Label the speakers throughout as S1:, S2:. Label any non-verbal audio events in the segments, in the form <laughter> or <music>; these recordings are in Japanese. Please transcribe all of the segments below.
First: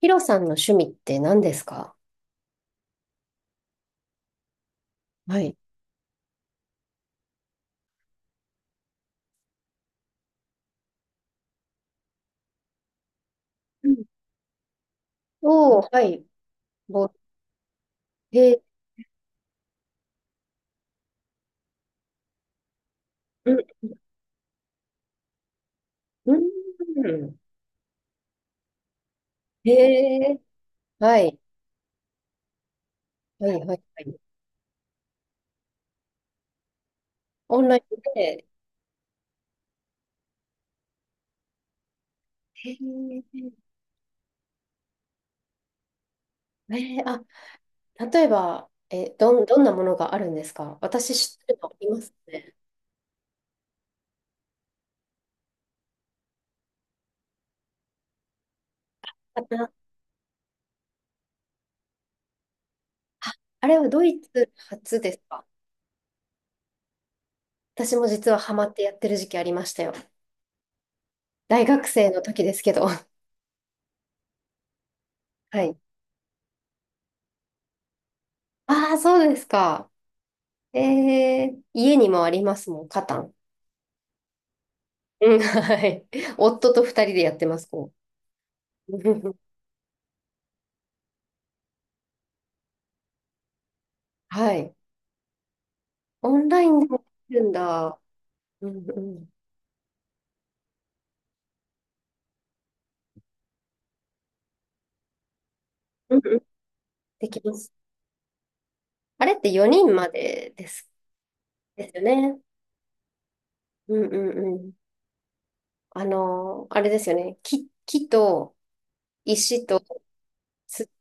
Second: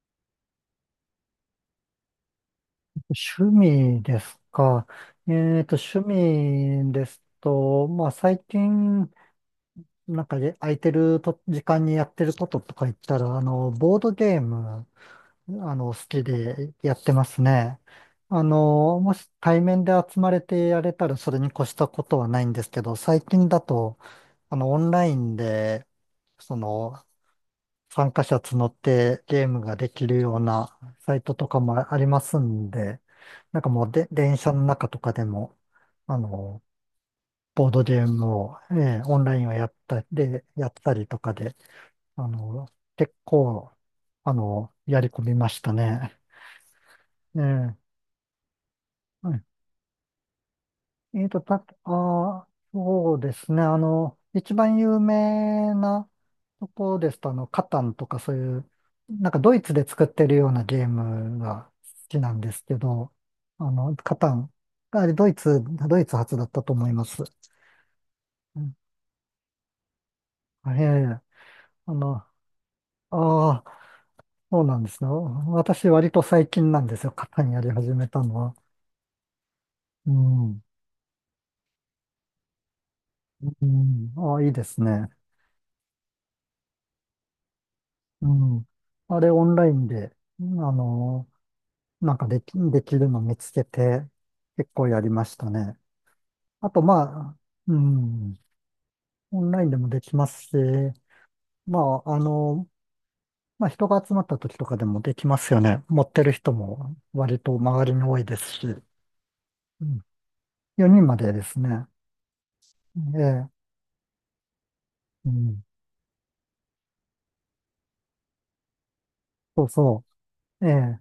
S1: ヒロさんの趣味って何ですか？
S2: 趣味ですか。
S1: はい。
S2: 趣味ですと、まあ、最近、なんかで空いてると時間にやってることとか言ったら、
S1: うん。
S2: ボードゲーム、
S1: おー、
S2: 好
S1: は
S2: き
S1: い。
S2: でやっ
S1: ぼ、
S2: てますね。
S1: へえ。
S2: もし対面で集まれてやれたらそれに越したことはないんですけど、最近
S1: うん、
S2: だと、オンラインで、その、
S1: うん。
S2: 参加者募ってゲーム
S1: へ
S2: ができるよ
S1: え。
S2: うなサ
S1: は
S2: イト
S1: い、
S2: とかもありますんで、
S1: はい、
S2: なん
S1: はい、
S2: か
S1: は
S2: もうで、
S1: い。
S2: 電車の中とかでも、あの、
S1: オン
S2: ボー
S1: ラ
S2: ド
S1: イ
S2: ゲ
S1: ン
S2: ーム
S1: で。
S2: を、オンラインをやったりとかで、あの、結
S1: へ
S2: 構、やり込みましたね。
S1: ええー、あ、
S2: え
S1: 例えば、
S2: え
S1: どんなものがあるんですか？私
S2: えっ
S1: 知
S2: と、
S1: ってる
S2: た、
S1: のいます
S2: あー、
S1: ね。
S2: そうですね。一番有名なとこですと、カタンとかそういう、なんか
S1: あ、
S2: ドイ
S1: なあ、
S2: ツで作ってるようなゲームが好きなんですけど、
S1: あれはド
S2: カ
S1: イ
S2: タ
S1: ツ
S2: ン
S1: 初
S2: があ
S1: で
S2: れ
S1: す
S2: ドイ
S1: か？
S2: ツ、ドイツ発だったと思います。
S1: 私も実はハ
S2: う
S1: マっ
S2: ん、
S1: てやってる時期ありましたよ。
S2: ええ、
S1: 大学生の
S2: あ
S1: 時ですけど。<laughs>
S2: あ、そうなんですね。
S1: はい。
S2: 私割と最近なんですよ。カタンやり始めたのは。
S1: ああ、そうですか。
S2: うん、
S1: え家にもありますもん、カタン。
S2: うん、ああ、いいですね。
S1: うん、はい。夫と二人でやってます、こ
S2: うん。
S1: う。<laughs> う
S2: あれ
S1: ん。
S2: オンラインで、なんかできるの見つけて、
S1: は
S2: 結
S1: い。
S2: 構やりましたね。
S1: オンライ
S2: あ
S1: ン
S2: と、
S1: でもで
S2: ま
S1: き
S2: あ、
S1: るん
S2: う
S1: だ。
S2: ん、
S1: うんうん。
S2: オンラインでもできますし、まあ、まあ、人が集まった時とかでもできますよね。持っ
S1: うん
S2: てる
S1: うん、
S2: 人も
S1: で
S2: 割
S1: きま
S2: と
S1: す。
S2: 周りに多いですし、
S1: あれって4
S2: う
S1: 人
S2: ん、
S1: までです。
S2: 4人までですね。
S1: ですよね。
S2: ええ、
S1: うんうんうん。
S2: うん、
S1: あれですよね。木と
S2: そ
S1: 石
S2: う
S1: と
S2: そう。え
S1: 土、
S2: え、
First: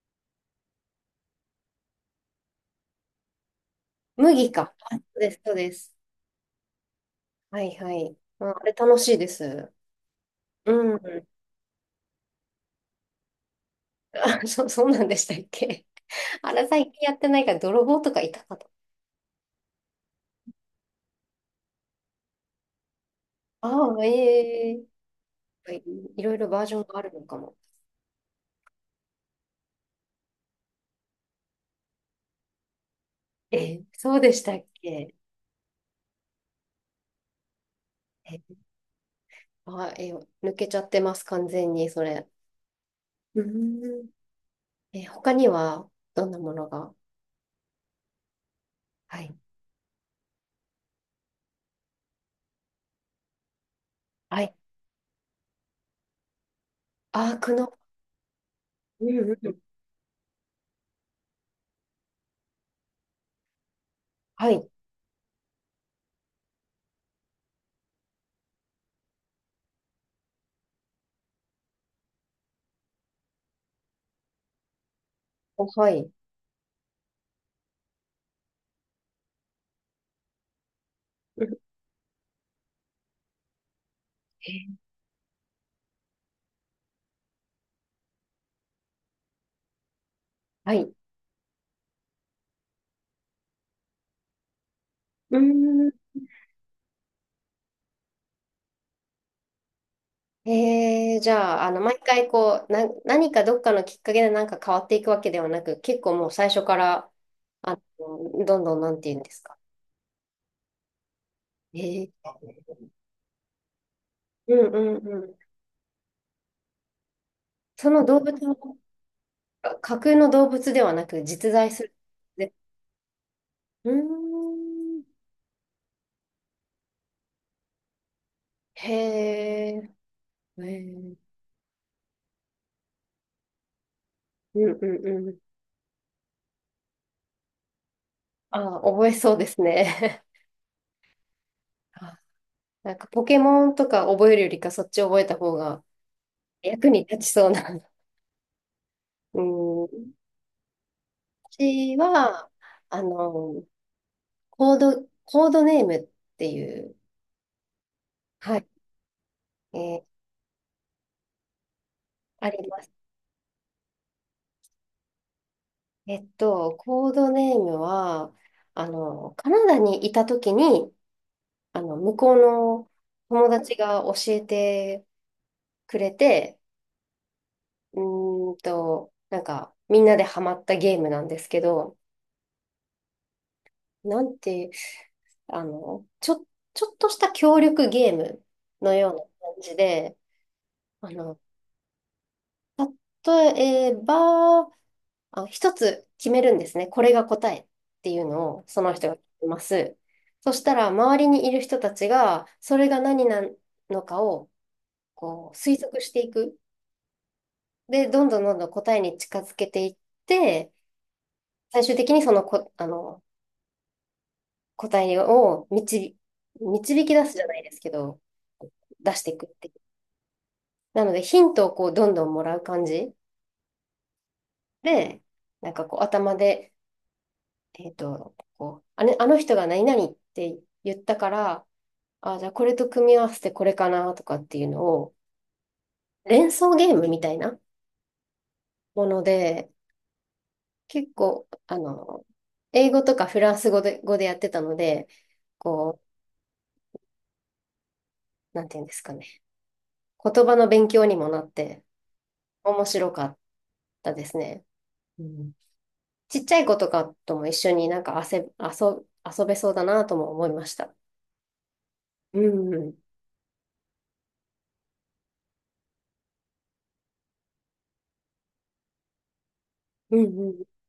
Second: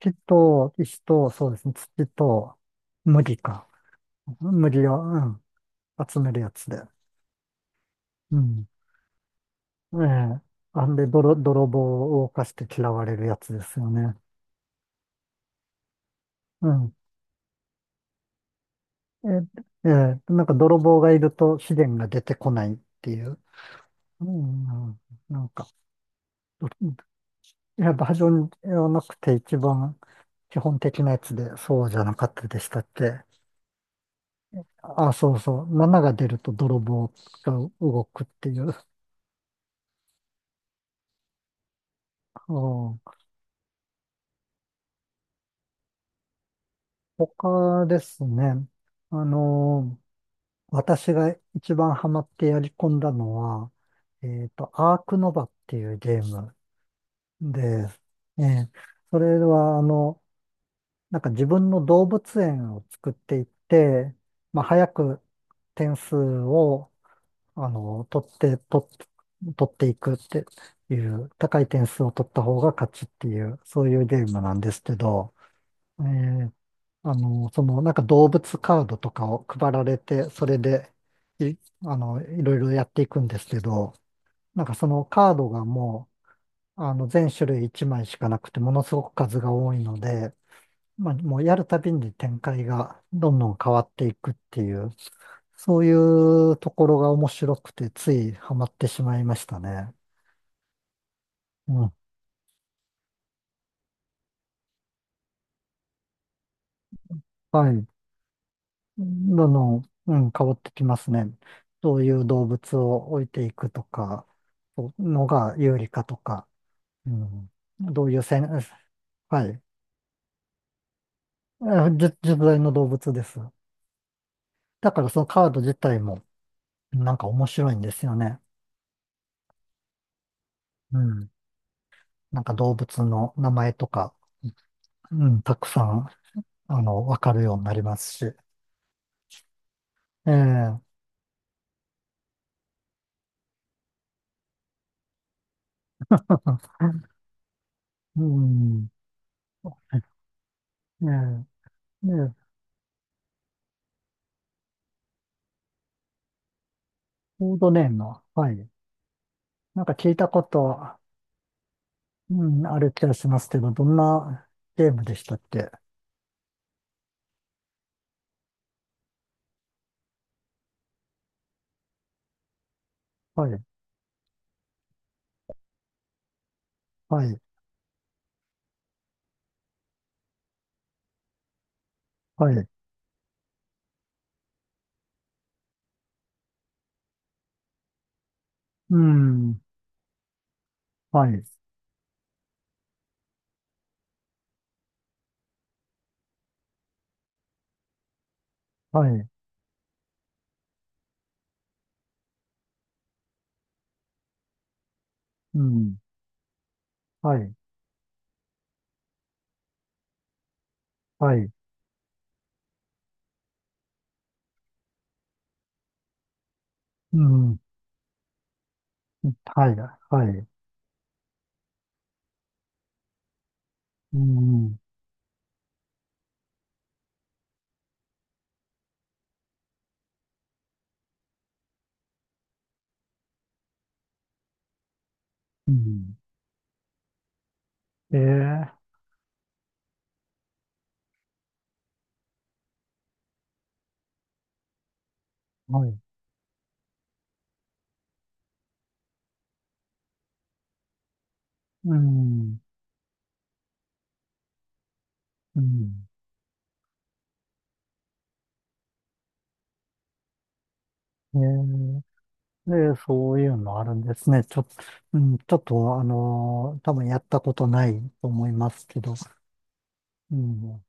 S2: 木と石と、そうですね、土と麦か。
S1: 麦か。
S2: 麦
S1: あ、
S2: を、
S1: そ
S2: う
S1: うです、
S2: ん、
S1: そうです。
S2: 集めるやつで。
S1: はいはい。
S2: う
S1: うん、あ
S2: ん、
S1: れ楽しいです。
S2: ええ。あ
S1: う
S2: ん
S1: ん。
S2: で、泥棒を犯して嫌われるやつですよね。
S1: あ、<laughs> そうなんでしたっけ。<laughs> あれ
S2: う
S1: 最近
S2: ん。
S1: やってないから泥棒とかいたかと。
S2: え、ええ、なんか泥棒がいると資源が出てこないっていう。
S1: ああ、
S2: う
S1: ええ、
S2: ん。なんか、
S1: ぱいいろいろバージョンがあるのかも。
S2: やっぱバージョンではなくて一番基本的なやつでそうじゃなかったでしたっけ。
S1: そうでしたっ
S2: あ、
S1: け？
S2: そうそう。7が出ると泥棒が動くって
S1: え、
S2: いう。
S1: あ、え、抜けちゃってます、完全に、それ。
S2: うん、
S1: うーん。他には、どんなものが？
S2: 他ですね。
S1: は
S2: あ
S1: い。
S2: の私が一番ハマってやり込んだのは、
S1: はい。
S2: アークノバっていうゲーム
S1: アークの、
S2: で、ええ、
S1: う
S2: そ
S1: んうん
S2: れ
S1: うん。
S2: は、なんか自分の動物園を作っていって、
S1: は
S2: まあ、
S1: い。
S2: 早く点数を、あの、取って、取って、取っていくっていう、高い点数を取った方が勝ちっていう、そういうゲームなんですけど、
S1: お、は
S2: え
S1: い。
S2: え、なんか動物カードとかを配られて、それで、
S1: う
S2: い、
S1: ん、
S2: あの、いろいろやっていくんですけど、なんかそのカードがもう、全種類1枚しかなくて、ものすごく数が多いので、
S1: はい。
S2: まあ、もうやるたびに展開がどんどん変わっていくっていう、
S1: う
S2: そ
S1: ん
S2: う
S1: ん。
S2: いうところが面白くて、ついハマってしまいましたね。
S1: じゃあ、
S2: うん。
S1: 毎回こう、何かどっかのきっかけでなんか変わっていくわけではなく、結構もう最初から、
S2: はい。
S1: どんどんなん
S2: ど
S1: て言うんです
S2: ん
S1: か？
S2: どん、うん、変わってきますね。どう
S1: え
S2: いう
S1: ー、
S2: 動物を置いていくとか、
S1: うんうんう
S2: の
S1: ん。
S2: が有利かとか、うん、
S1: その
S2: どうい
S1: 動
S2: う
S1: 物
S2: 戦、
S1: の、
S2: はい、
S1: あ、架空の動物ではなく実在す
S2: あ、
S1: る。
S2: じ実
S1: で、
S2: 在の動物です。
S1: うー
S2: だか
S1: ん。
S2: らそのカード自体もなんか面白いんですよね。
S1: へえ。へ
S2: う
S1: ー。
S2: ん、なんか動物の名前とか、
S1: うんうん
S2: う
S1: うん。
S2: ん、たくさん、わかるようになりますし。
S1: ああ、覚えそうですね。
S2: ええ。
S1: <laughs> あ、なんかポケモンとか覚えるよりかそっち覚えた方が役に
S2: <laughs>
S1: 立ちそうな。<laughs>
S2: うん。
S1: うん。
S2: ね
S1: 私
S2: え、ねえ、
S1: は、あの、コードネームっていう、
S2: コードネームは、は
S1: はい、
S2: い。
S1: え
S2: なんか
S1: ー
S2: 聞いたこと、う
S1: あ
S2: ん、
S1: り
S2: あ
S1: ま
S2: る
S1: す。
S2: 気がしますけど、どんなゲームでしたっけ。
S1: コードネームは、カナダにいたときに、向こうの
S2: は
S1: 友
S2: い、
S1: 達が教えてくれて、
S2: はい、
S1: うなんか、みんなでハマったゲームなんですけど、
S2: はい、
S1: なんて、あの、ちょ、ちょっとした協力ゲームの
S2: う
S1: ような感
S2: ん、
S1: じで、あ
S2: は
S1: の、
S2: い、
S1: 例えば、あ、一つ決めるんですね。これが答えっていうのを、その
S2: は
S1: 人が決
S2: い、
S1: めます。そしたら、周りにいる人たちが、それが何なのかを、こう、
S2: う
S1: 推
S2: ん、
S1: 測していく。
S2: はい、
S1: で、どんどんどんどん答えに近づけていって、
S2: はい、
S1: 最終的にそのこ、答えを導き
S2: う
S1: 出すじゃな
S2: ん、
S1: いですけど、出していくって
S2: は
S1: い
S2: い、
S1: う。
S2: はい、
S1: なので、ヒントをこう、どんどんもらう感じ
S2: うん、
S1: で、なんかこう、頭で、こう、あれ、あの人が何々って言ったから、あ、じゃあこれと組み合わせてこれかなとかっていうのを、
S2: うん、
S1: 連想ゲームみたいな
S2: えー、
S1: もので、結構、英語とかフランス語で、語でやってたので、
S2: はい、
S1: こう、なんていうんですかね。言葉の勉強にもなって、
S2: うん、
S1: 面白かったですね。うん、
S2: うん、
S1: ちっちゃい子とかとも一緒になんか遊べそうだなとも思いました。
S2: えー、
S1: うん、うん、
S2: で、そういうのあるんですね。ちょっと、うん、ちょっと、多分やったことないと思いますけど、
S1: う
S2: う
S1: ん
S2: ん、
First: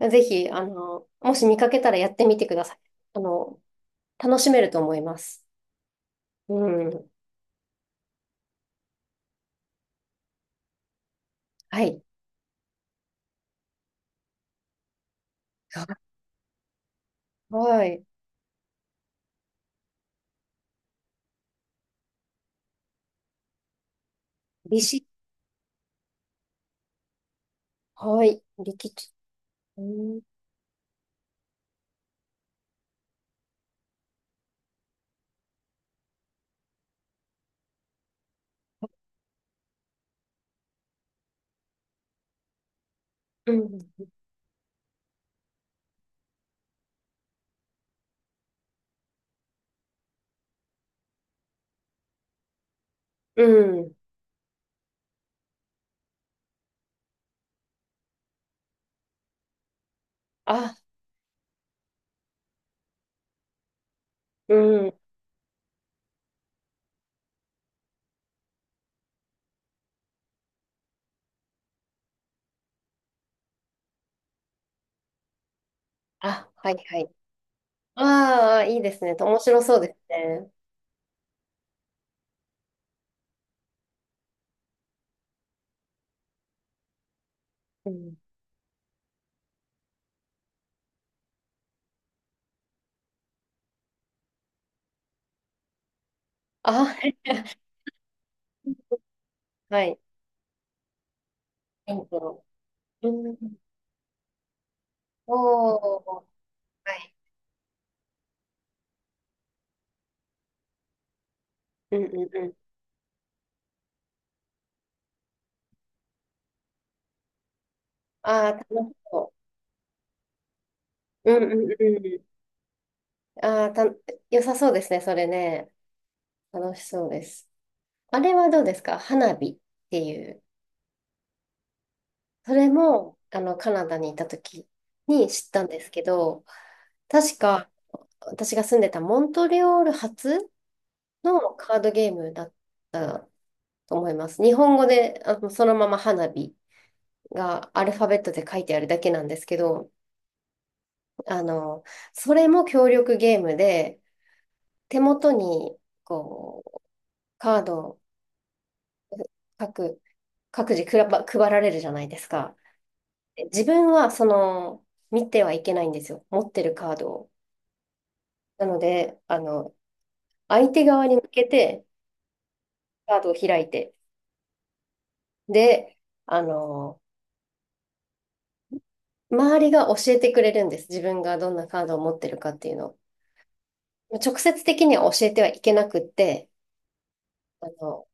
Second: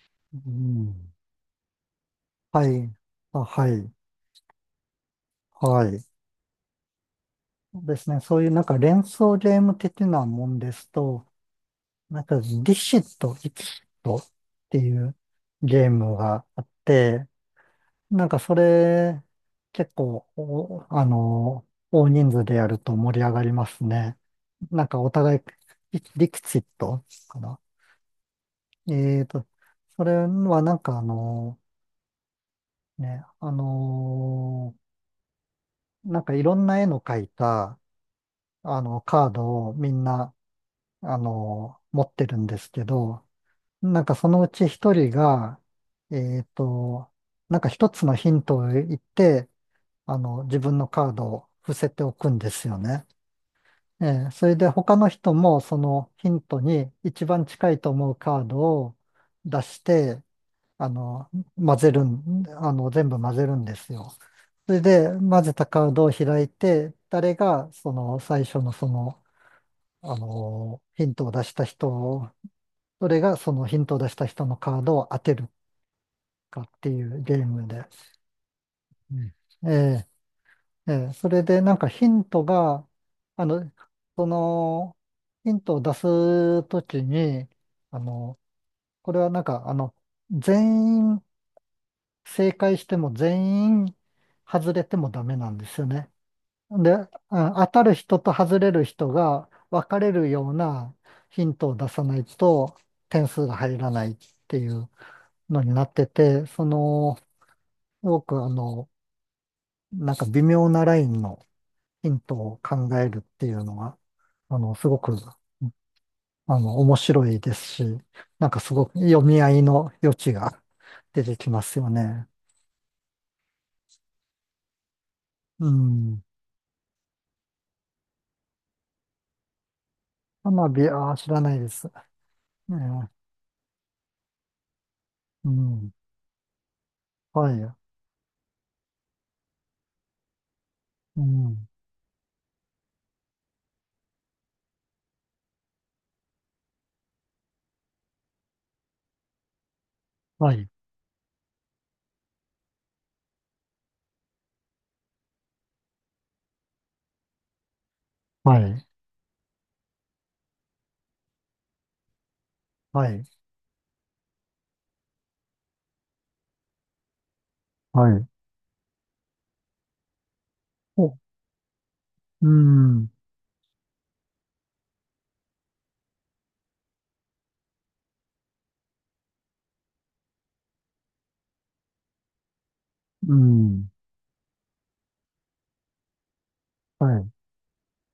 S1: うん。ぜ
S2: う
S1: ひ、
S2: ん、
S1: もし見かけたらやってみてくだ
S2: は
S1: さい。
S2: い、
S1: あ
S2: あ、
S1: の、
S2: はい、
S1: 楽しめると思います。
S2: はい。
S1: うん。
S2: そうですね。そういうなんか連想ゲーム的なもんですと、
S1: はい。
S2: なんかリシット、イキシットっていうゲームがあって、
S1: はい。
S2: なんかそれ結構お、あの、大人数でやると盛り上がりますね。
S1: 利
S2: なんか
S1: 子。
S2: お互い、リリキシットかな。
S1: はい。力士。
S2: えーと、
S1: う
S2: それ
S1: ん。
S2: はなんかね、あの、なんかいろんな絵の描いた、カードをみんな持ってるんですけど、
S1: う
S2: な
S1: ん。
S2: んかそのうち一人が、えっと、なんか一つのヒントを言って、自分のカードを伏せておくんですよね。
S1: うん。
S2: ええ、それで他の人もそのヒントに一番近いと思うカードを出して、
S1: あ、
S2: あの、混ぜるん、あの、全部混ぜるんですよ。
S1: う
S2: それ
S1: ん。
S2: で混ぜたカードを開いて、誰がその最初のその、あの、ヒントを出した人それがそのヒントを出した人のカードを当てる
S1: あ、
S2: かっ
S1: はい
S2: て
S1: は
S2: い
S1: い。
S2: うゲームで。
S1: ああ、いいですね。
S2: うん、
S1: 面白そうです
S2: え
S1: ね。
S2: え、ええ、それでなんかヒントが、あの、その、ヒントを出すときに、
S1: う
S2: あ
S1: ん、
S2: の、これはなんか、全員正解しても全員外れてもダメなんですよね。
S1: あ、は
S2: で、
S1: い。
S2: あ、当たる人と外れる人が
S1: は
S2: 分
S1: い。
S2: かれるようなヒントを出
S1: イ
S2: さ
S1: ン
S2: ない
S1: ド。
S2: と
S1: う
S2: 点
S1: ん。
S2: 数が入らないっていうのになっ
S1: お
S2: て
S1: ー。
S2: て、そ
S1: はい。
S2: の、すごくなんか微妙なラインの
S1: うんう
S2: ヒン
S1: ん
S2: ト
S1: うん。
S2: を考えるっていうのが、すごく、面白いですし、
S1: あ
S2: なん
S1: あ、
S2: か
S1: 楽
S2: すご
S1: し
S2: く読
S1: そ
S2: み合いの余地が出
S1: う。
S2: て
S1: うん
S2: き
S1: う
S2: ま
S1: ん
S2: すよ
S1: うん。
S2: ね。
S1: ああ、良さそうですね、それね。
S2: うん。
S1: 楽しそうです。あれはどうですか？花火っていう。
S2: 花火、まあ、あ、知らないです。
S1: それ
S2: ね
S1: も、
S2: え、
S1: カナダにいた時に知っ
S2: う
S1: たんです
S2: ん。
S1: けど、確
S2: はい。
S1: か私が住んでたモントリオール発
S2: う
S1: の
S2: ん。
S1: カードゲームだと思います。日本語で、そのまま花火がアルファベットで書いてあるだけなんですけど、
S2: はい。
S1: あの、それも協力ゲームで、手元に、こう、カードを
S2: はい。
S1: 各、各自くらば配られるじゃないですか。
S2: はい。
S1: で自分は、その、見てはいけないんですよ。持ってるカードを。
S2: はい。
S1: なので、相手側に
S2: お、
S1: 向けて、
S2: うん。
S1: カードを開いて。で、あの、周りが教えてくれるんです。自分がどんなカードを持ってるかっていうのを。
S2: うん。
S1: 直接的には教えてはいけなくって、
S2: はい。
S1: あの、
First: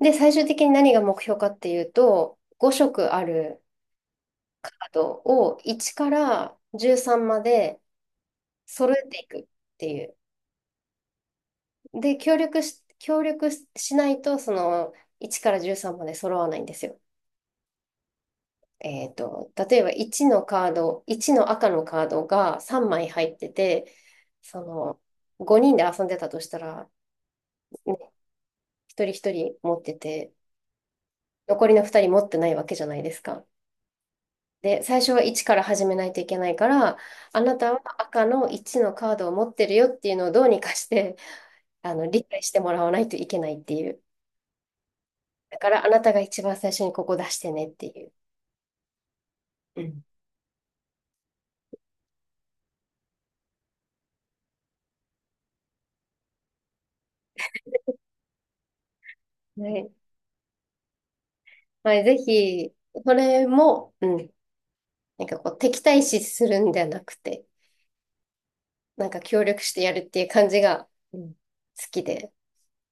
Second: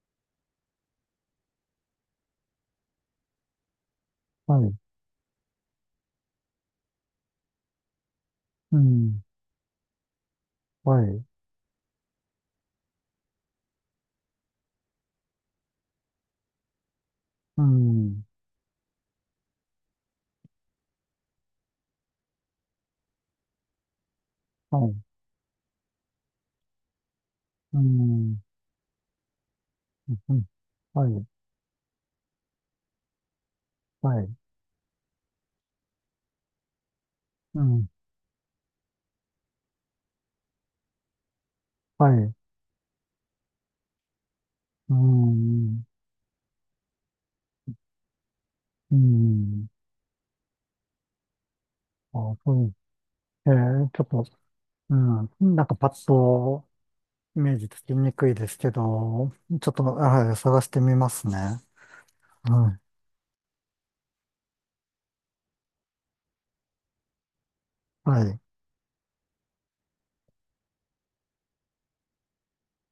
S1: で、最終的に何が目標かっていうと、5色ある
S2: は
S1: カ
S2: い。
S1: ードを1から13まで
S2: う
S1: 揃え
S2: ん。
S1: ていくっていう。
S2: はい。
S1: で、協力しないと、その1から13まで揃わないんですよ。
S2: うん。
S1: 例えば1のカード、1の赤のカードが3枚入ってて、そ
S2: はい。
S1: の5人で遊んでたとしたら、
S2: う
S1: ね、
S2: ん。
S1: 一人一人持って
S2: うん、
S1: て、
S2: うん、はい、
S1: 残りの2人持ってないわけじゃないですか。
S2: はい、
S1: で、最初は1から始めないといけないから、あな
S2: う
S1: たは
S2: ん、
S1: 赤の1のカードを持ってるよっていうのをどうにかして、
S2: はい、
S1: 理
S2: う
S1: 解してもらわないといけないっていう。だから
S2: ん、
S1: あなたが一番最初にここ出してねっていう。
S2: うん、
S1: うん。
S2: あ、そう、えー、ちょっと、うん、なんかパッとイメージつきにくいですけど、
S1: は
S2: ちょっと、
S1: い。
S2: はい、探してみますね。
S1: はい、ぜひ、
S2: は
S1: それも、うん。なんかこう、敵対視するんじゃなくて、
S2: い、はい。
S1: なんか協力してやるっていう感じが、うん、好きで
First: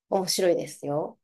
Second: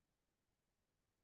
S1: 面白いですよ。